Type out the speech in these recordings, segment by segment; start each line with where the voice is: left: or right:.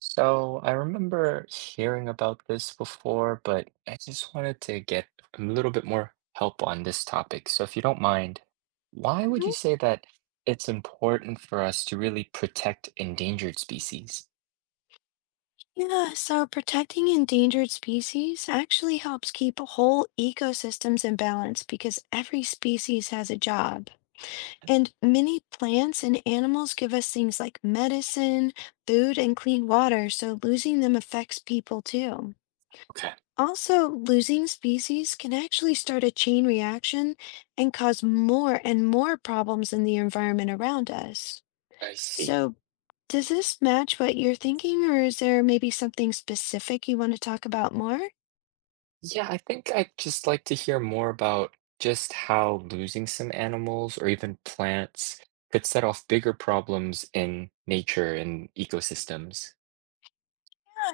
right: So I remember hearing about this before, but I just wanted to get a little bit more help on this topic. So if you don't mind, why would you
left: Mhm.
right: say that it's important for us to really protect endangered species?
left: Yeah, so protecting endangered species actually helps keep whole ecosystems in balance because every species has a job. And many plants and animals give us things like medicine, food, and clean water, so losing them affects people too.
right: Okay.
left: Also, losing species can actually start a chain reaction and cause more and more problems in the environment around us.
right: I see.
left: So, does this match what you're thinking, or is there maybe something specific you want to talk about more? Yeah,
right: Yeah, I think I'd just like to hear more about just how losing some animals or even plants could set off bigger problems in nature and ecosystems.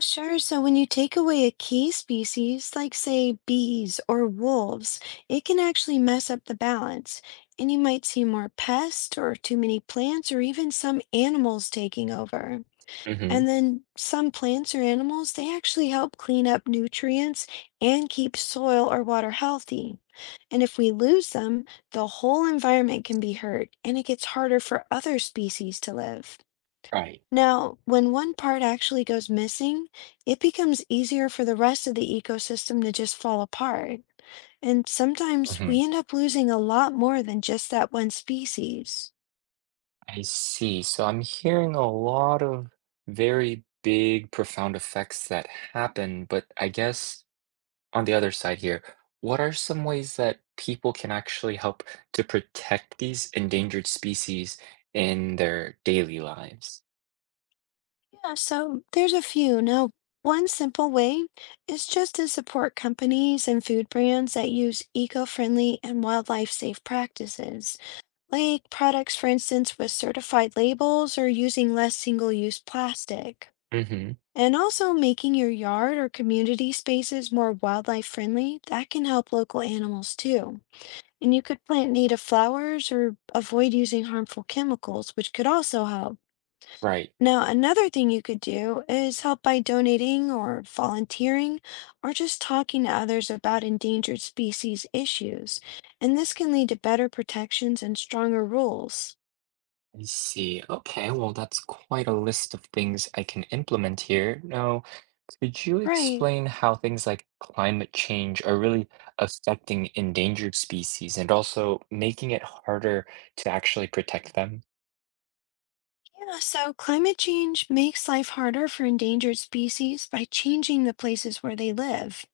left: sure. So, when you take away a key species, like say bees or wolves, it can actually mess up the balance, and you might see more pests or too many plants or even some animals taking over.
right: Mm-hmm.
left: And then some plants or animals, they actually help clean up nutrients and keep soil or water healthy. And if we lose them, the whole environment can be hurt and it gets harder for other species to live.
right: Right.
left: Now, when one part actually goes missing, it becomes easier for the rest of the ecosystem to just fall apart. And sometimes
right: Mm-hmm.
left: we end up losing a lot more than just that one species.
right: I see. So I'm hearing a lot of very big, profound effects that happen, but I guess on the other side here, what are some ways that people can actually help to protect these endangered species in their daily lives?
left: Yeah, so there's a few. Now, one simple way is just to support companies and food brands that use eco-friendly and wildlife-safe practices, like products, for instance, with certified labels or using less single-use plastic.
right: Hmm.
left: And also making your yard or community spaces more wildlife-friendly, that can help local animals too. And you could plant native flowers or avoid using harmful chemicals, which could also help.
right: Right.
left: Now, another thing you could do is help by donating or volunteering or just talking to others about endangered species issues. And this can lead to better protections and stronger rules.
right: I see. Okay, well, that's quite a list of things I can implement here. Now, could you
left: Right.
right: explain how things like climate change are really affecting endangered species and also making it harder to actually protect them?
left: Yeah, so climate change makes life harder for endangered species by changing the places where they live.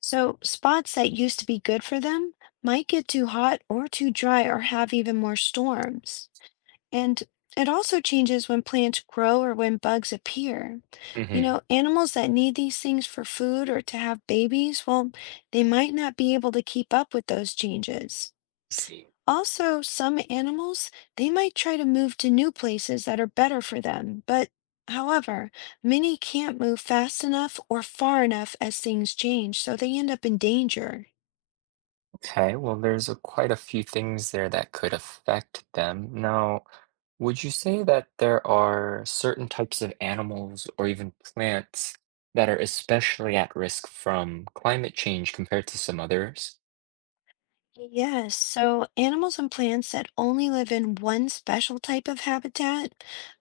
left: So, spots that used to be good for them might get too hot or too dry or have even more storms. And it also changes when plants grow or when bugs appear. You
right: Mm-hmm.
left: know, animals that need these things for food or to have babies, well, they might not be able to keep up with those changes.
right: See.
left: Also, some animals, they might try to move to new places that are better for them, but however, many can't move fast enough or far enough as things change, so they end up in danger.
right: Okay, well, quite a few things there that could affect them. Now, would you say that there are certain types of animals or even plants that are especially at risk from climate change compared to some others?
left: Yes, so animals and plants that only live in one special type of habitat,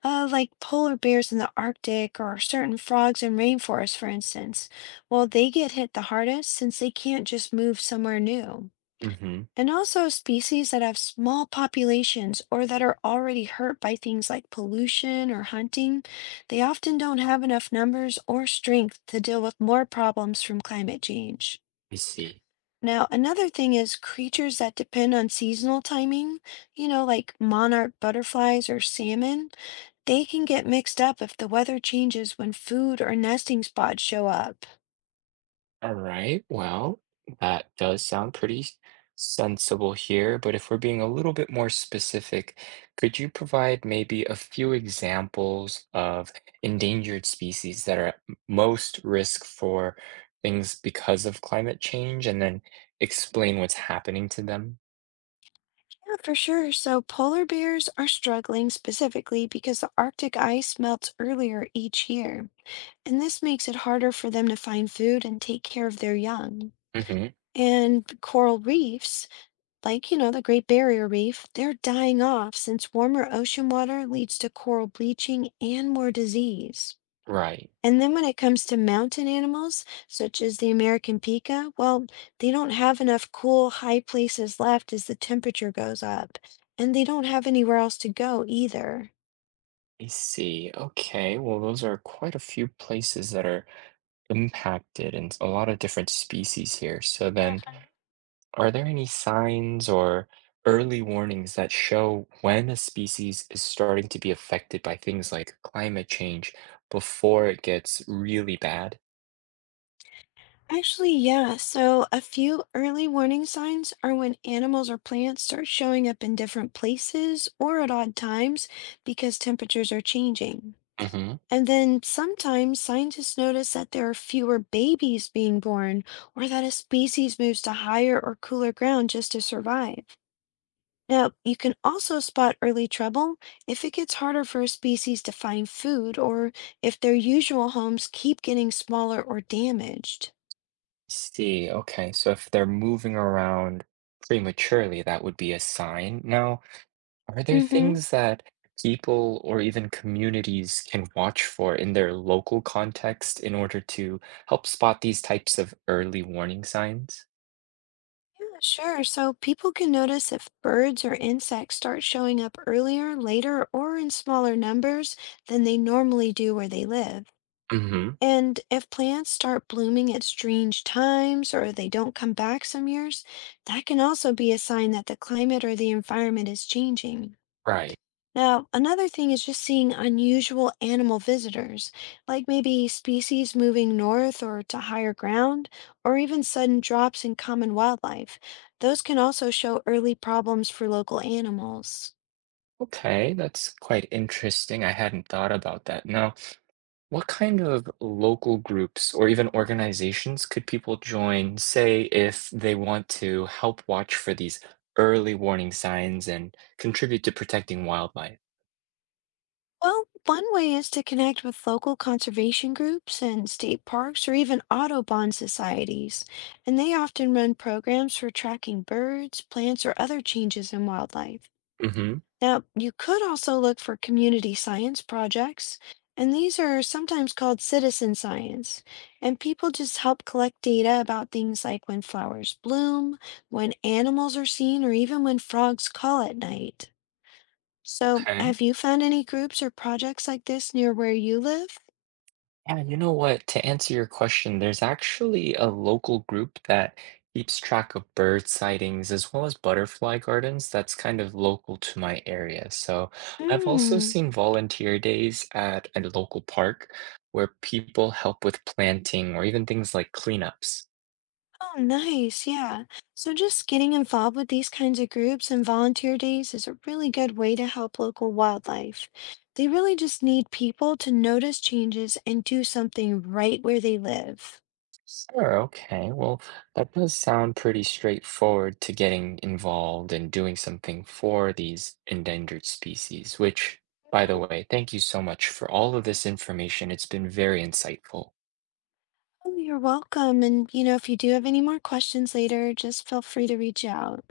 left: like polar bears in the Arctic or certain frogs in rainforests, for instance, well, they get hit the hardest since they can't just move somewhere new.
right: Mm-hmm.
left: And also species that have small populations or that are already hurt by things like pollution or hunting, they often don't have enough numbers or strength to deal with more problems from climate change.
right: I see.
left: Now, another thing is creatures that depend on seasonal timing, you know, like monarch butterflies or salmon, they can get mixed up if the weather changes when food or nesting spots show up.
right: All right. Well, that does sound pretty sensible here, but if we're being a little bit more specific, could you provide maybe a few examples of endangered species that are at most risk for things because of climate change and then explain what's happening to them?
left: Yeah, for sure. So polar bears are struggling specifically because the Arctic ice melts earlier each year, and this makes it harder for them to find food and take care of their young.
right: Hmm.
left: And coral reefs, like, you know, the Great Barrier Reef, they're dying off since warmer ocean water leads to coral bleaching and more disease.
right: Right.
left: And then when it comes to mountain animals, such as the American pika, well, they don't have enough cool, high places left as the temperature goes up, and they don't have anywhere else to go either.
right: I see. Okay. Well, those are quite a few places that are impacted and a lot of different species here. So then are there any signs or early warnings that show when a species is starting to be affected by things like climate change before it gets really bad?
left: Actually, yeah, so a few early warning signs are when animals or plants start showing up in different places or at odd times because temperatures are changing.
right: Hmm.
left: And then sometimes scientists notice that there are fewer babies being born, or that a species moves to higher or cooler ground just to survive. Now, you can also spot early trouble if it gets harder for a species to find food, or if their usual homes keep getting smaller or damaged.
right: See, okay, so if they're moving around prematurely, that would be a sign. Now, are there
left: Hmm.
right: things that people or even communities can watch for in their local context in order to help spot these types of early warning signs?
left: Yeah, sure. So people can notice if birds or insects start showing up earlier, later, or in smaller numbers than they normally do where they live.
right: Hmm.
left: And if plants start blooming at strange times or they don't come back some years, that can also be a sign that the climate or the environment is changing.
right: Right.
left: Now, another thing is just seeing unusual animal visitors, like maybe species moving north or to higher ground, or even sudden drops in common wildlife. Those can also show early problems for local animals.
right: Okay, that's quite interesting. I hadn't thought about that. Now, what kind of local groups or even organizations could people join, say, if they want to help watch for these early warning signs and contribute to protecting wildlife?
left: Well, one way is to connect with local conservation groups and state parks or even Audubon societies, and they often run programs for tracking birds, plants, or other changes in wildlife.
right: Mm-hmm.
left: Now, you could also look for community science projects, and these are sometimes called citizen science, and people just help collect data about things like when flowers bloom, when animals are seen, or even when frogs call at night. So,
right: Okay.
left: have you found any groups or projects like this near where you live?
right: Yeah, you know what? To answer your question, there's actually a local group that keeps track of bird sightings as well as butterfly gardens that's kind of local to my area. So I've also
left: Mm.
right: seen volunteer days at a local park where people help with planting or even things like cleanups.
left: Oh, nice. Yeah. So, just getting involved with these kinds of groups and volunteer days is a really good way to help local wildlife. They really just need people to notice changes and do something right where they live.
right: Sure, okay. Well, that does sound pretty straightforward to getting involved and doing something for these endangered species, which, by the
left: Mhm.
right: way, thank you so much for all of this information. It's been very insightful.
left: Oh, you're welcome. And, you know, if you do have any more questions later, just feel free to reach out.